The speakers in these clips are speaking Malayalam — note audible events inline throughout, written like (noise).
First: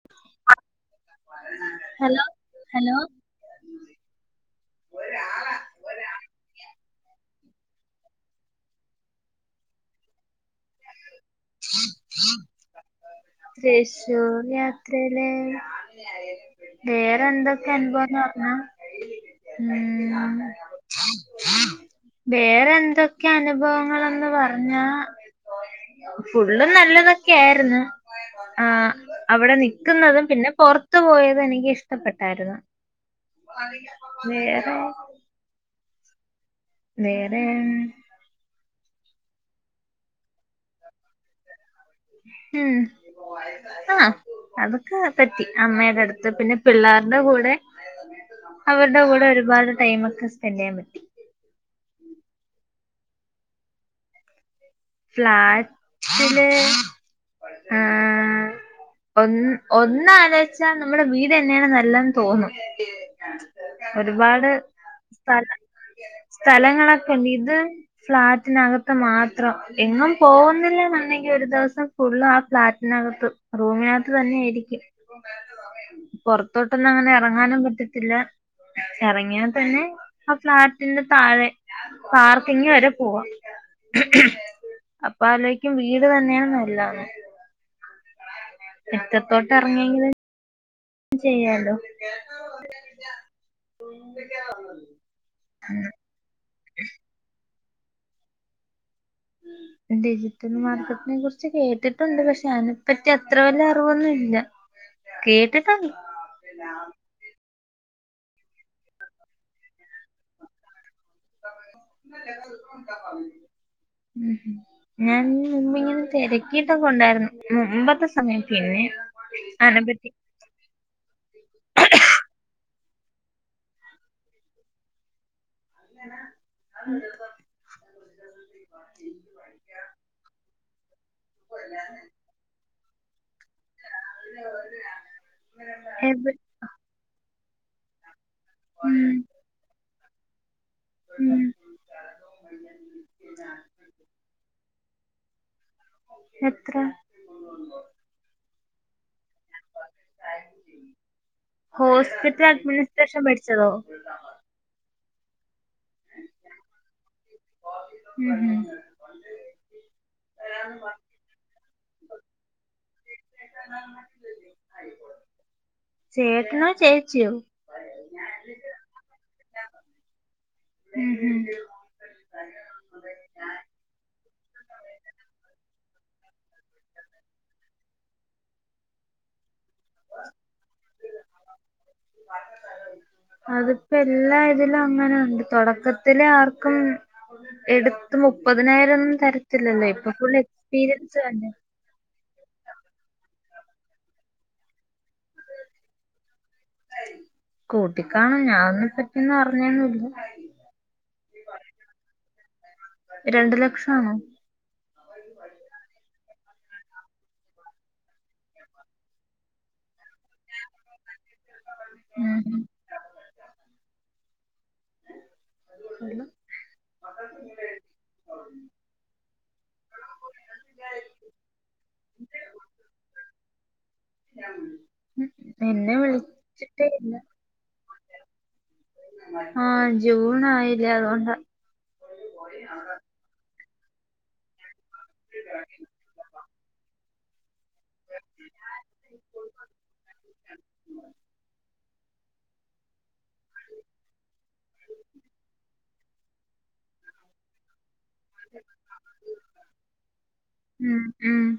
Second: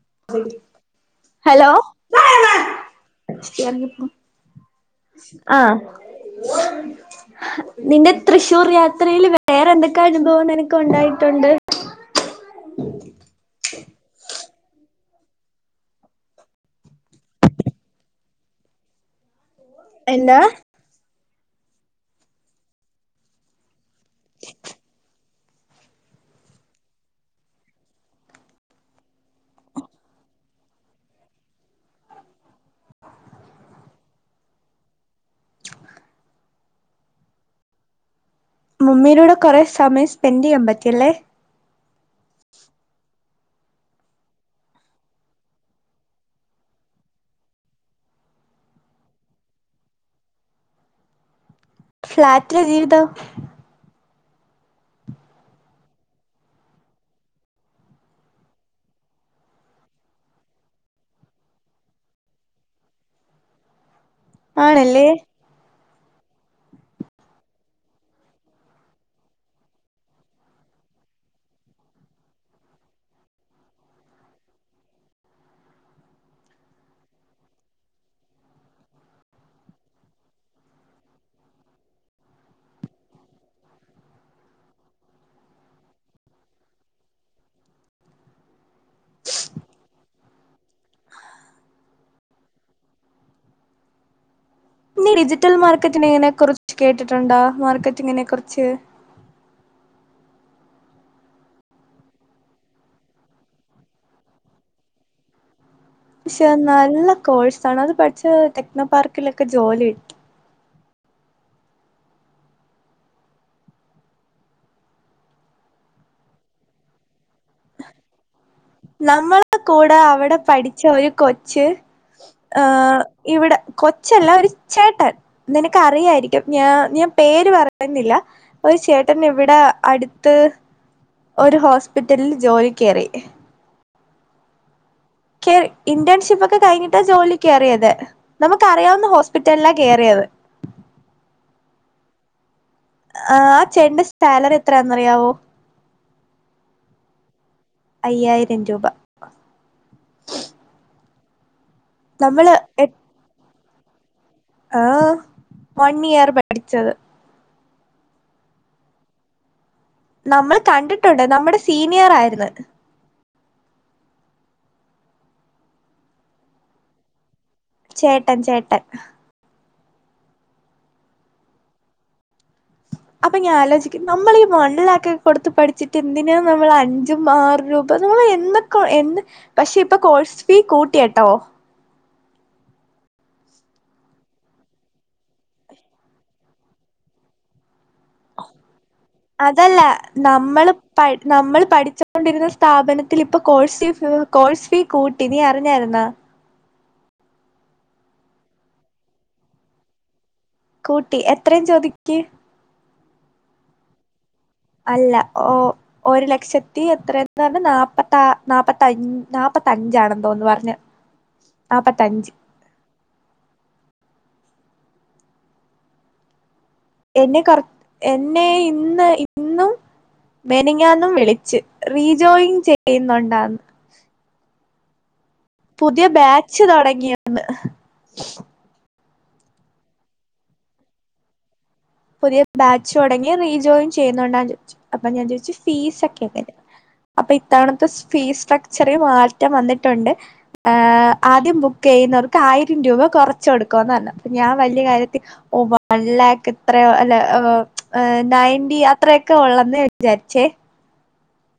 (inaudible) ഹലോ ഹലോ ഹലോ ആ നിന്റെ തൃശ്ശൂർ യാത്രയില് വേറെന്തൊക്കെ അനുഭവം നിനക്ക് ഉണ്ടായി ട്ടൊണ്ട്. തൃശൂർ യാത്രയിലെ വേറെന്തൊക്കെ അനുഭവംന്ന് പറഞ്ഞാ എന്നാ വേറെന്തൊക്കെ അനുഭവങ്ങളെന്ന് പറഞ്ഞാ ഫുള്ളും നല്ലതൊക്കെ ആരുന്നു, ആ അവിടെ നിക്കുന്നതും പിന്നെ പൊറത്ത് പോയതും എനിക്ക് ഇഷ്ടപ്പെട്ടായിരുന്നു. (unintelligible) വേറേ വേറേൻ മുമ്മീടൂടെ കൊറെ സമയം സ്പെൻഡ് ചെയ്യാൻ പറ്റിയല്ലേ? ഉം ആ അതൊക്കെ പറ്റി അമ്മയുടെ അടുത്ത് പിന്നെ പിള്ളാരുടെ കൂടെ, അവരുടെ കൂടെ ഒരുപാട് ടൈമൊക്കെ സ്പെൻഡ് ചെയ്യാൻ പറ്റി. ഫ്ലാറ്റിലെ ജീവിത ഫ്ലാറ്റില് ഏ ഒ ഒന്നാലോച്ചാ നമ്മുടെ വീട്ന്നെയാണ് നല്ലതെന്ന് തോന്നും. ഒരുപാട് ആണല്ലേ സ്ഥലം സ്ഥലങ്ങളൊക്കെണ്ട്, ഇത് ഫ്ലാറ്റിനകത്ത് മാത്രം. എങ്ങും പോകുന്നില്ലന്നൊണ്ടെങ്കി ഒരു ദിവസം ഫുള്ള് ആ ഫ്ലാറ്റിനകത്ത് റൂമിനകത്ത് തന്നെയായിരിക്കും പൊറത്തോട്ടൊന്നും അങ്ങനെ ഇറങ്ങാനും പറ്റത്തില്ല ഇറങ്ങിയാതന്നെ ആ ഫ്ലാറ്റിന്റെ താഴെ പാർക്കിങ്ങ് വരെ പോവാം അപ്പ ആലോയ്ക്കും വീട് തന്നെയാണ് നല്ലതെന്ന് മിറ്റത്തോട്ട് എറങ്ങെങ്കിലും ചെയ്യാലോ നി റിജിറ്റൽ മാർക്കറ്റിനിങ്ങനെ കൊറ കേട്ടിട്ടുണ്ടോ? അ മാർക്കറ്റിങ്ങിനെ കൊർച്ച് ഡിജിറ്റൽ മാർക്കറ്റ്നെ കുറിച്ച് കേട്ടിട്ടുണ്ട് പക്ഷെ അയിനെപ്പറ്റി അത്ര വല്ല അറിവൊന്നുല്ല കേട്ടിട്ട് ക്ഷെ നല്ല കോഴ്സ് സണവ് പഠിച്ചെ ടെക്നോ പാർക്കിലൊക്കെ ജോലി ഇട്ടി (unintelligible) ഉ ഞാൻ മുമ്പിങ്ങിനെ തിരക്കിട്ടൊക്കൊണ്ടായിര്ന്നു മുമ്പത്തെ സ് (unintelligible) ഇവിടെ കൊച്ചല്ല ഒരു ചേട്ടൻ നിനക്കറിയായിരിക്കും ഞ ഞാൻ പേര് പറയുന്നില്ല ഒരു ചേട്ടൻ ഇവിടെ അട്ത്ത് ഒരു ഹോസ്പിറ്റലിൽ ജോലി കേറി ഹ് (unintelligible) (unintelligible) എവ് ക്യറിയതെ ഉം നമുക്കറിയാവുന്ന ഹോസ്പിറ്റലില കേറിയത് ഉം ആ ചേട്ട്ന്റെ സ്റ്റാലറി എത്ര? ന്നറിയാവോ? (unintelligible) അയ്യായിരം രൂപ (unintelligible) ഹോസ്പിറ്റൽ നമ്മള് അഡ്മിനിസ്ട്രേഷൻ (unintelligible) ചെലോ ആ വൺ ഇയർ പഠിച്ചത് ഉം നമ്മൾ കണ്ടിട്ടുണ്ട് നമ്മുടെ സീനിയറായിര്ന്ന് ചേട്ടനൊ ചേച്ചിയോ ചേട്ടൻ ചേ എ ഹ് ഉം ഉം അപ്പം ഞാ ആലോചിക്കും നമ്മളീ വൺലാക്ക് കൊടുത്ത് പഠിച്ചിട്ട് എന്തിന നമ്മൾ അഞ്ചും ആറ് രൂപ നമ്മള് (unintelligible) പക്ഷേ ഇപ്പ കോഴ്സ് ഫി കൂട്ടി ട്ടോ അതിപ്പെല്ലാ ഇതിലും അങ്ങനുണ്ട് തൊടക്കത്തിലാർക്കും അതല്ല ഇപ്പൊ ഫുൾ നമ്മള് പ എക്സ്പീരിയൻസ് വേണ്ടേ നമ്മൾ പഠിച്ച്ഒണ്ടിരുന്ന സ്ഥാപനത്തിലിപ്പൊ കോഴ്സ്യു ഫു കോഴ്സ് ഫീ കൂട്ടി നീ അറിഞ്ഞാര്ന്നാ കൂട്ടിക്കാണും ഞാതിനെ പറ്റിന്നറിഞ്ഞൊന്നില്ല കൂട്ടി എത്രെ ചോദിക്ക് രണ്ട് ലക്ഷം ആണോ അല്ല ഓ ഒരു ലക്ഷത്തി എത്രെന്ന് പർണേ നാപ്പത്താറാ നാപ്പത്തഞ്ച നാപത്തഞ്ചാണേന്ന് തോന്ന് പറഞ്ഞ് നാപ്പത്തഞ്ച് ഉം എന്നെ കർ എന്നെ ഇന്ന് ഇന്നും മെനഞാന്നും വിളിച്ച് റീജോയിങ് ചെയ്യുന്നുണ്ടോന്ന് എന്നെ പുതിയ ബാച്ച് വിളിച്ചിട്ടേ തുടങ്ങിയെന്ന് ആ ജൂൺ ആയില്ലേ അതുകൊണ്ടാ പുതിയ ബാച്ച് തൊടങ്ങി റീജോയിൻ ചെരുന്നുണ്ടോന്ന് ചോയിച്ചു അപ്പൊ ഞാൻ ചോയിച്ചു ഫീസൊക്കെ എങ്ങനെ അപ്പൊ ഇ തവണത്തെ ഫീസ് സ്ട്രക്ചറെ മാറ്റം വന്നിട്ടുണ്ട് ഏ ആദ്യം ബുക്ക് ചെയ്യുന്നവർ ക്ക് ആയിരം രൂപ കൊറച്ച് കൊടുക്കുന്ന് പറഞ്ഞു അപ്പം ഞാൻ വല്ലിയ കാര്യത്തിൽ ഓ വൺ ലാക്ക് അത്രയോ അല്ലോ ഓ നയെന്റി അത്രയൊക്കെ ഒള്ളെന്ന് വിചാരിച്ചേ ഉം ഉം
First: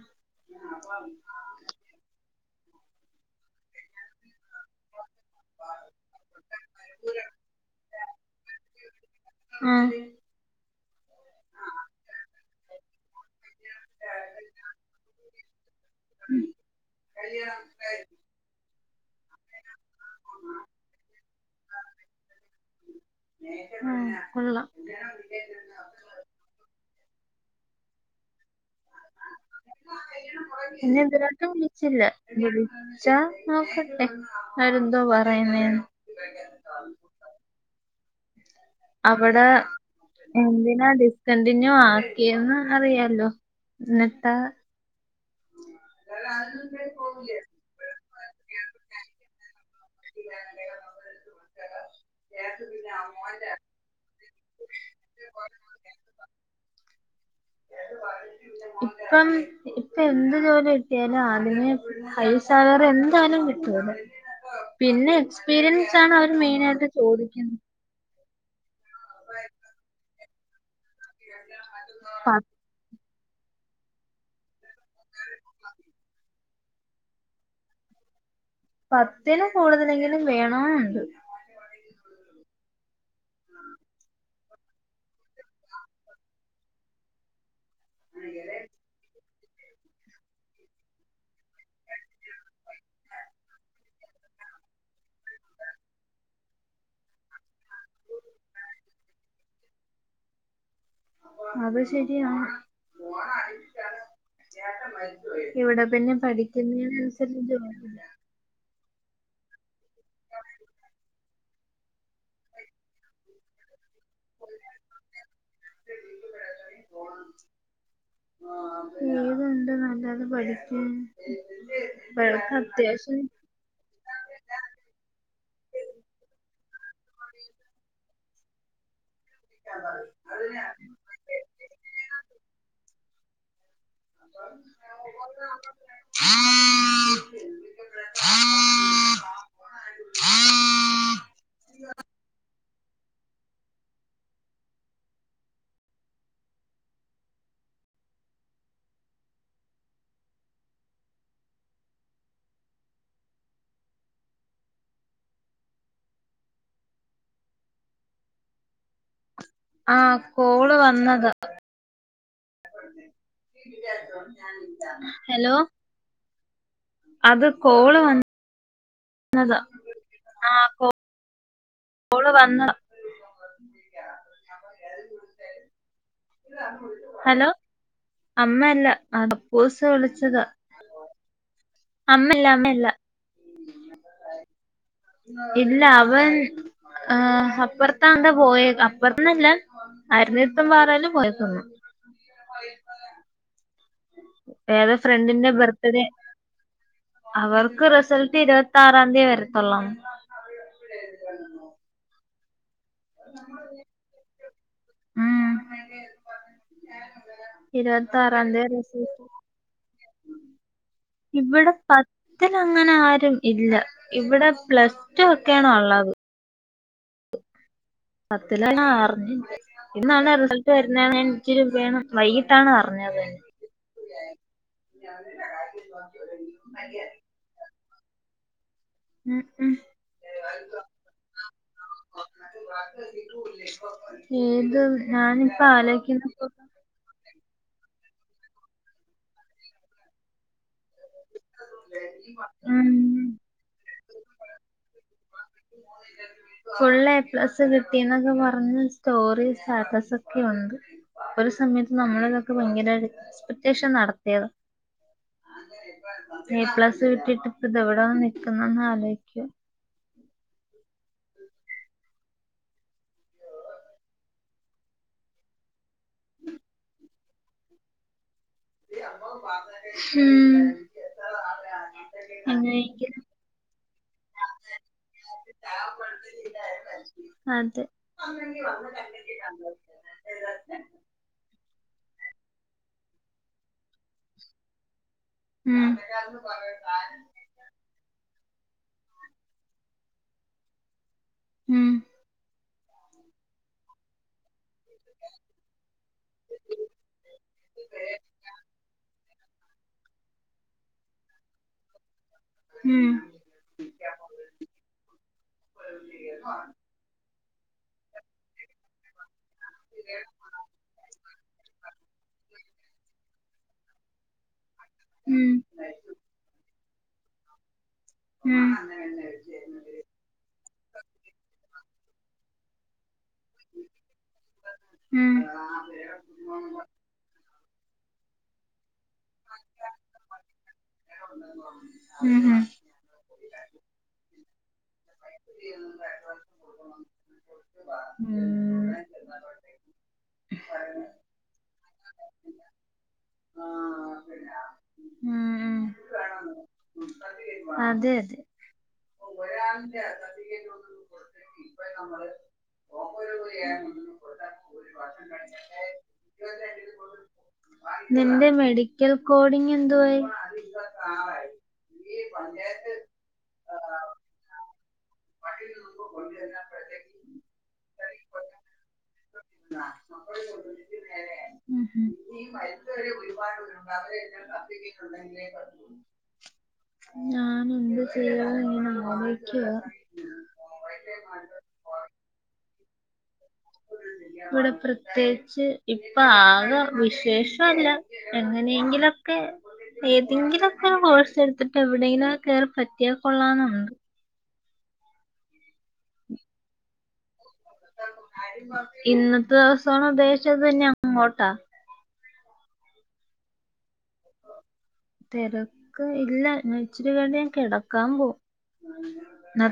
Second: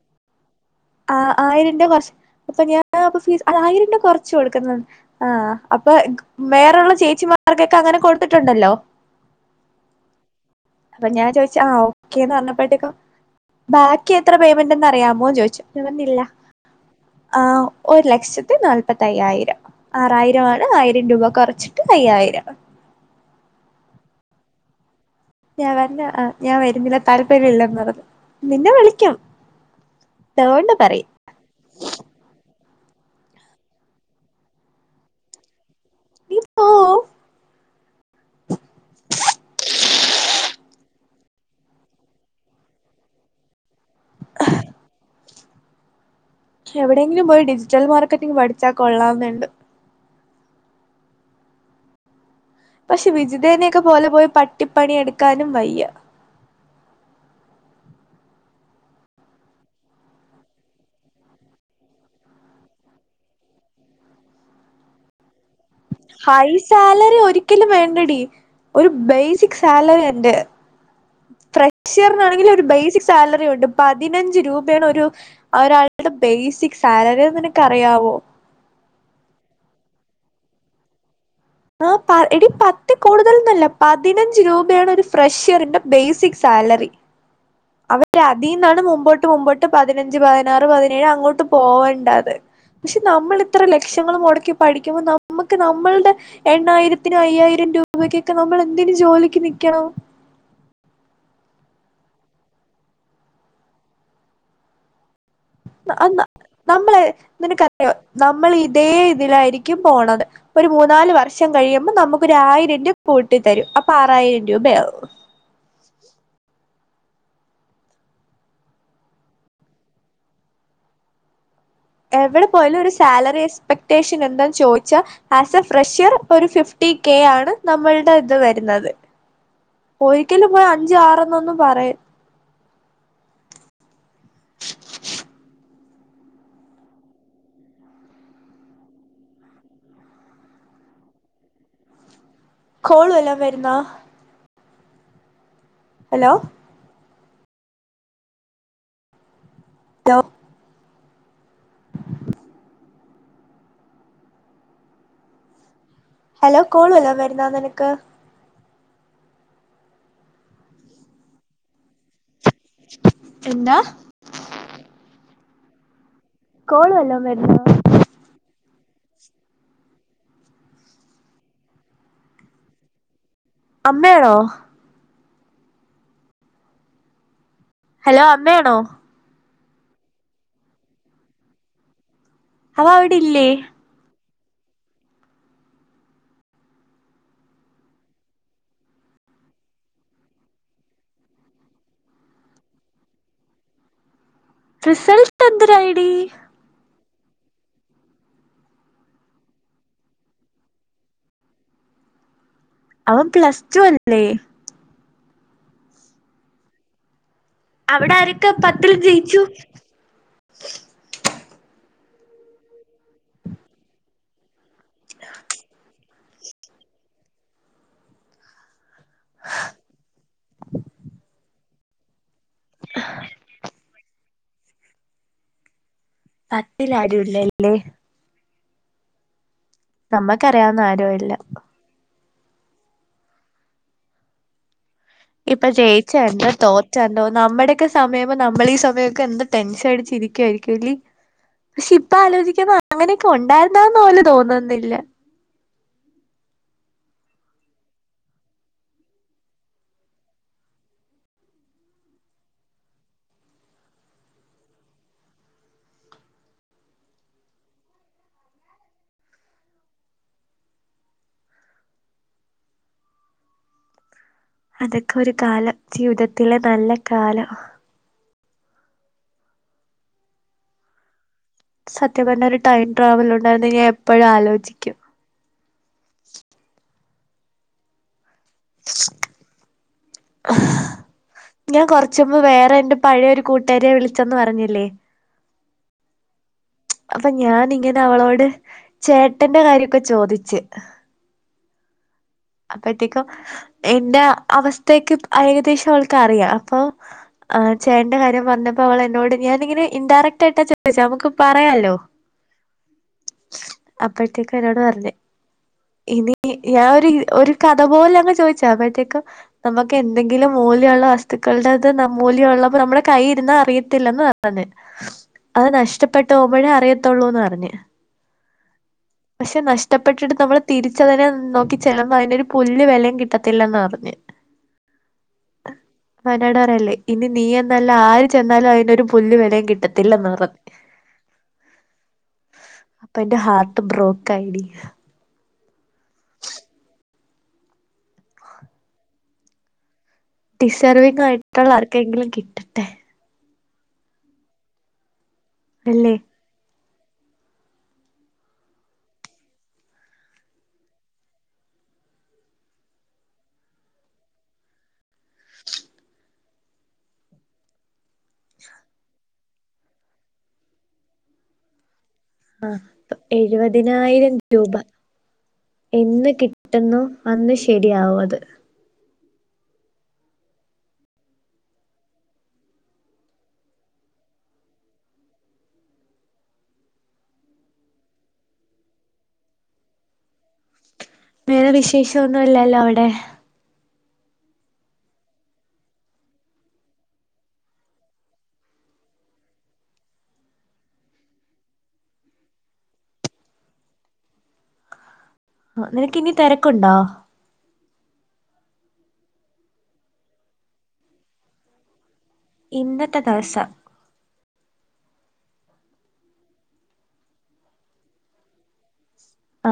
ആ ആയിരം രൂവ കൊർ അപ്പൊ ഞാനപ്പൊ ഫീസ് ആയിരം രൂപ കൊറച്ച് കൊട് ക്ക്ന്നത് ആ അപ്പൊ ക്ക് വേറോള്ള ചേച്ചിമാർക്കൊക്കെ അങ്ങനെ കൊട്ത്തിട്ടുണ്ടല്ലോ ആഹ് അപ്പൊ ഞാൻ ചോയിച്ച് ആ ഓക്കേന്ന് പർണപ്പഴത്തെക്കും ബാക്കി എത്ര പേയ്‌മെന്റെന്ന് അറിയാമോ ന്ന് ചോയിച്ചു ഞാൻ പറഞ്ഞു ഇല്ല ആ ഒരു ലക്ഷത്തി നാല് മുപ്പത്തയ്യായിരം ആറായിരം ആണ് ആയിരം രൂപ കൊറച്ചിട്ട് അയ്യായിരം ആ കൊള്ളാം ഞാൻ പറഞ്ഞു ആ ഞാൻ വരുന്നില്ല താല്പര്യം ഇല്ലെന്ന് പറഞ്ഞു നിന്നെ വിളിക്കും അതുകൊണ്ട് ഇന്നെ പറയും എന്തിലോട്ടും വിളിച്ചില്ല ച്ചാ നോക്കട്ടെ അവര് എന്തോ പറയുന്നേന്ന് നീ പോ കണ്ടിന്യൂ ആക്കിയെന്ന് അറിയാലോ ന്നിട്ടാ എവിടെയെങ്കിലും പോയി ഡിജിറ്റൽ മാർക്കറ്റിംഗ് പഠിച്ചാ കൊള്ളാവെന്നുണ്ട് പക്ഷെ വിജിതേനെയൊക്കെ പോലെ പോയി പട്ടിപ്പണിയെടുക്കാനും വയ്യ ഇപ്പം ഇപ്പ എന്ത് ജോലി കിട്ടിയാലും ആദ്യമേ ഹൈ സാലറി എന്തായാലും കിട്ടൂലാ പിന്നെ എക്സ്പീരിയൻസ് ആണ് അവര് ഹൈ മെയിനായിട്ട് സാലറി ചോദിക്കുന്നത് ഒരിക്കലും വേണ്ടടി ഒരു ബേസിക് സാലറി ഉണ്ട് പ ഫ്രഷ്യറിനാണെങ്കിൽ ഒരു ബേസിക് സാലറി ഉണ്ട് പതിനഞ്ച് രൂപയാണ് ഒരു ഒരാളുടെ ബേസിക് സാലറിന്ന് അത് നിനക്ക് അറിയാവോ പത്തിന് കൂടുതലെങ്കിലും വേണമുണ്ട് ആ എടി പത്തിൽ കൂടുതൽന്നല്ല പതിനഞ്ച് രൂപയാണ് ഒരു ഫ്രഷ്യറിന്റെ ബേസിക് സാലറി അവര് അതിന്നാണ് മുമ്പോട്ട് മുമ്പോട്ട് പതിനഞ്ച് പതിനാറ് പതിനേഴ് അങ്ങോട്ട് പോവേണ്ടത് പക്ഷെ നമ്മൾ ഇത്ര ലക്ഷങ്ങൾ മുടക്കി പഠിക്കുമ്പോ നമുക്ക് നമ്മൾടെ എണ്ണായിരത്തിന് അയ്യായിരം രൂപക്കൊക്കെ നമ്മൾ എന്തിന് ജോലിക്ക് നിക്കണം അത് ശരിയാാണ് ആ നമ്മളെ നിനക്കറിയോ ജോലിയില്ല നമ്മൾ ഇതേ ഇതിലായിരിക്കും പോണത് ഒരു മൂന്നാല് വർഷം കഴിയുമ്പോ നമുക്ക് ഒരു ആയിരം രൂപ കൂട്ടി തരും അപ്പൊ ആറായിരം രൂപയാവും ഏതുണ്ട് നല്ലത് പഠിക്കാൻ എവിടെ ഇവൾക്ക് പോയാലും ഒരു അത്യാവശ്യം സാലറി എക്സ്പെക്റ്റേഷൻ എന്താന്ന് ചോദിച്ചാൽ ആസ് എ ഫ്രഷ്യർ ഒരു ഫിഫ് കെ ആണ് നമ്മളുടെ ഇത് വരുന്നത് ഒരിക്കലും പോയി അഞ്ചു ആറന്നൊന്നും പറയ (inaudible) കോളു വല്ലോം വരുന്നാ ഹലോ (unintelligible) ഹലോ കോളു വല്ലോ വരുന്നാ നിനക്ക് ആഹ കോള് വന്നതാ എന്താ ഹലോ കോളു വല്ലോം വരുന്നുണ്ടോ അതാ ആഹ കോ കോള് വന്ന് അമ്മയാണോ ഹലോ ഹലോ അമ്മ അമ്മയാണോ അല്ല ബോസ് വിളിച്ചതാ അമ്മയല്ല അമ്മയല്ല അവ അവിടെ ഇല്ലേ ഇല്ല അവൻ അ അപ്പുറത്തന്താണ്ട പോയി അപ്പുറത്തന്നുല്ലാ ആരുടെത്തും പറയാതാ പോയേക്കന്നും റിസൾട്ട് ബർത്ത്ഡേ എന്തരായടി അവർക്ക് റിസൾട്ട് ഇരുപത്തി ആറാം തീയതി വരുതൊള്ളോന്ന് അവൻ പ്ലസ്ടു അല്ലേ ഉം അവിടെ ഇരുപത്തി ആറാം ആരൊക്കെ തീയതി പത്തിൽ റിസൽറ്റ്, ജയിച്ചു ഇവിടെ ഇവിടെ അങ്ങനെ ആരും ഇല്ല, ഇവിടെ പ്ലസ് ടു ഒക്കെയാണോ ഉള്ളത് പത്തില് ഇന്നാണെ, റിസൾട്ട് വരുന്നേന്ന് ഞാൻ ഇച്ചിരി മു വേണം വൈക വൈകിട്ടാണ് അറിഞ്ഞത്. (unintelligible) പത്തിൽ ആരുവില്ലല്ലേ. ഉം നമ്മക്കറിയാവുന്ന ആരും ഇല്ല ഏത് ഞാനിപ്പോ ഇപ്പൊ ആലോചിക്കുന്ന ജയിച്ചണ്ടോ തോറ്റ ഉണ്ടോ നമ്മുടെയൊക്കെ സമയം ആവുമ്പോ നമ്മളീ സമയമൊക്കെ എന്ത് ടെൻഷൻ അടിച്ച് ഇരിക്കുവായിരിക്കും അല്ലേ പക്ഷെ ഇപ്പ ആലോചിക്കുമ്പൊ, ഉം അങ്ങനെയൊക്കെ ഉണ്ടായിരുന്നോന്ന് പോലും തോന്നുന്നില്ല. ഫുൾ എ പ്ലസ് കിട്ടിന്നൊക്കെ പറഞ്ഞ് സ്റ്റോറി, സ്റ്റാറ്റസ് ഒക്കെ ഉണ്ട്, ഒരു സമയത്ത് നമ്മൾ ഇതൊക്കെ ഭയങ്കര എക്സ്പെക്ടേഷൻ നടത്തിയതാ. എ പ്ലസ് കിട്ടിട്ട്, ഇപ്പ ഇതെവിടാ നിക്കുന്നേന്ന് ആലോചിക്കാ. അതൊക്കെ ഒരു കാലം ജീവിതത്തിലെ നല്ല കാലം. ഉം സത്യം പറഞ്ഞാ ഒരു ടൈം എങ്ങനെയെങ്കിലും ട്രാവൽ ഉണ്ടായിരുന്നെ ഞാൻ എപ്പഴും ആലോചിക്കും അതെ (inaudible) ഞാൻ കൊറച്ച് മുമ്പ് വേറെ ന്റെ പഴയൊരു കൂട്ടുകരിയെ വിളിച്ചന്ന് പറഞ്ഞില്ലേ ഉം അപ്പൊ ഞാനിങ്ങനെ അവളോട് ചേട്ടന്റെ കാര്യൊക്കെ ചോദിച്ച് ഉം അപ്പത്തേക്കും എന്റെ അവസ് (unintelligible) ഏകദേശം അവൾക്ക് അറിയാം, അപ്പൊ ആഹ് ചേട്ടന്റെ കാര്യം പറഞ്ഞപ്പോ അവൾ എന്നോട് ഞാാനിങ്ങനെ ഇൻഡയറക്ട് ആയിട്ടാ ചോദിച്ചേ, നമുക്ക് പറയാലോ. ഉം ഉം അപ്പോഴത്തേക്ക് എന്നോട് പറഞ്ഞ്, ഇനി ഞാൻ ഒരു ഒരു കഥ പോലെ അങ്ങ് ചോദിച്ചയാ അപ്പോഴത്തേക്കും നമുക്ക് എന്തെങ്കിലും മൂല്യമുള്ള വസ്തുക്കളുടെത് ന മൂല്യം ഉള്ളപ്പോ നമ്മുടെ കൈയിരുന്ന അ (unintelligible) പറഞ്ഞ് ഉം അത് നഷ്ടപ്പെട്ട് പോകുമ്പോഴേ അറിയ ത്തൊള്ളൂന്ന് പറഞ്ഞ് ഉം പക്ഷെ നഷ്ടപ്പെട്ടിട്ട് നമ്മള് തിരിച്ചതിനെ നോക്കി ചെല്ലുമ്പോ, അതിനൊരു പുല്ല് വിലയും കിട്ടത്തില്ലന്ന് പറഞ്ഞ്. (unintelligible) ഇനി നീ എ ഇതല്ല ആര് ചെന്നാലും അതിനൊരു പുല്ല് വിലയും കിട്ടത്തില്ലന്ന് പറഞ്ഞ് ഉം ഉം അപ്പൊ എന്റെ ഹാർട്ട് ബ്രോക്ക് ആയി ടി ഡിസേർവിങ് ആയിട്ടുള്ള ആർക്കെങ്കിലും കിട്ടട്ടെ മ് അല്ലേ അതേ (unintelligible) നിന്റെ മെഡി ക്കൽ കോഡിങ് എന്തുവായി ആ പ എഴുപതിനായിരം രൂപ എന്ന് കിട്ടുന്നു അന്ന് ശരിയാവും അത് ഞാനുണ്ട് ചേരാൻ ഞാൻ ആഗ്രഹിക്ക വേറെ വിശേഷം ഒന്നും ഇല്ലല്ലോ അവിടെ ഇവിടെ പ്രത്യേകിച്ച് ഇപ്പൊ ആക വിശേഷല്ല എങ്ങനെയെങ്കിലൊക്കെ ഏതെങ്കിലുംക്കെ കോഴ്സ് എടുത്തിട്ട് എവിടെയെങ്കിലും കയറി പറ്റിയാൽ കൊള്ളന്നുണ്ട് നിനക്ക് ഇനി തിരക്കുണ്ടോ ഇന്നത്തെ ദിവസോണ ഉദ്ദേശിച്ചത് ഇനി അങ്ങോട്ടാ ഇന്നത്തെ ദിവസം തിരക്ക് ഇല്ല ഇച്ചിരി കഴിഞ്ഞ ഞാൻ കിടക്കാൻ പോവും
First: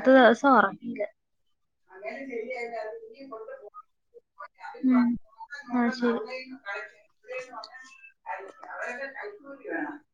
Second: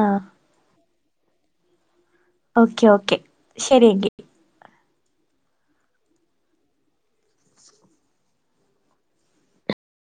ആ ദിവസം ഉറങ്ങീല അങ്ങനെ ശരിയായിട്ട് അ ഓക്കെ ഓക്കെ കൊണ്ട് ശരി എങ്കിൽ മ് അ ശെരി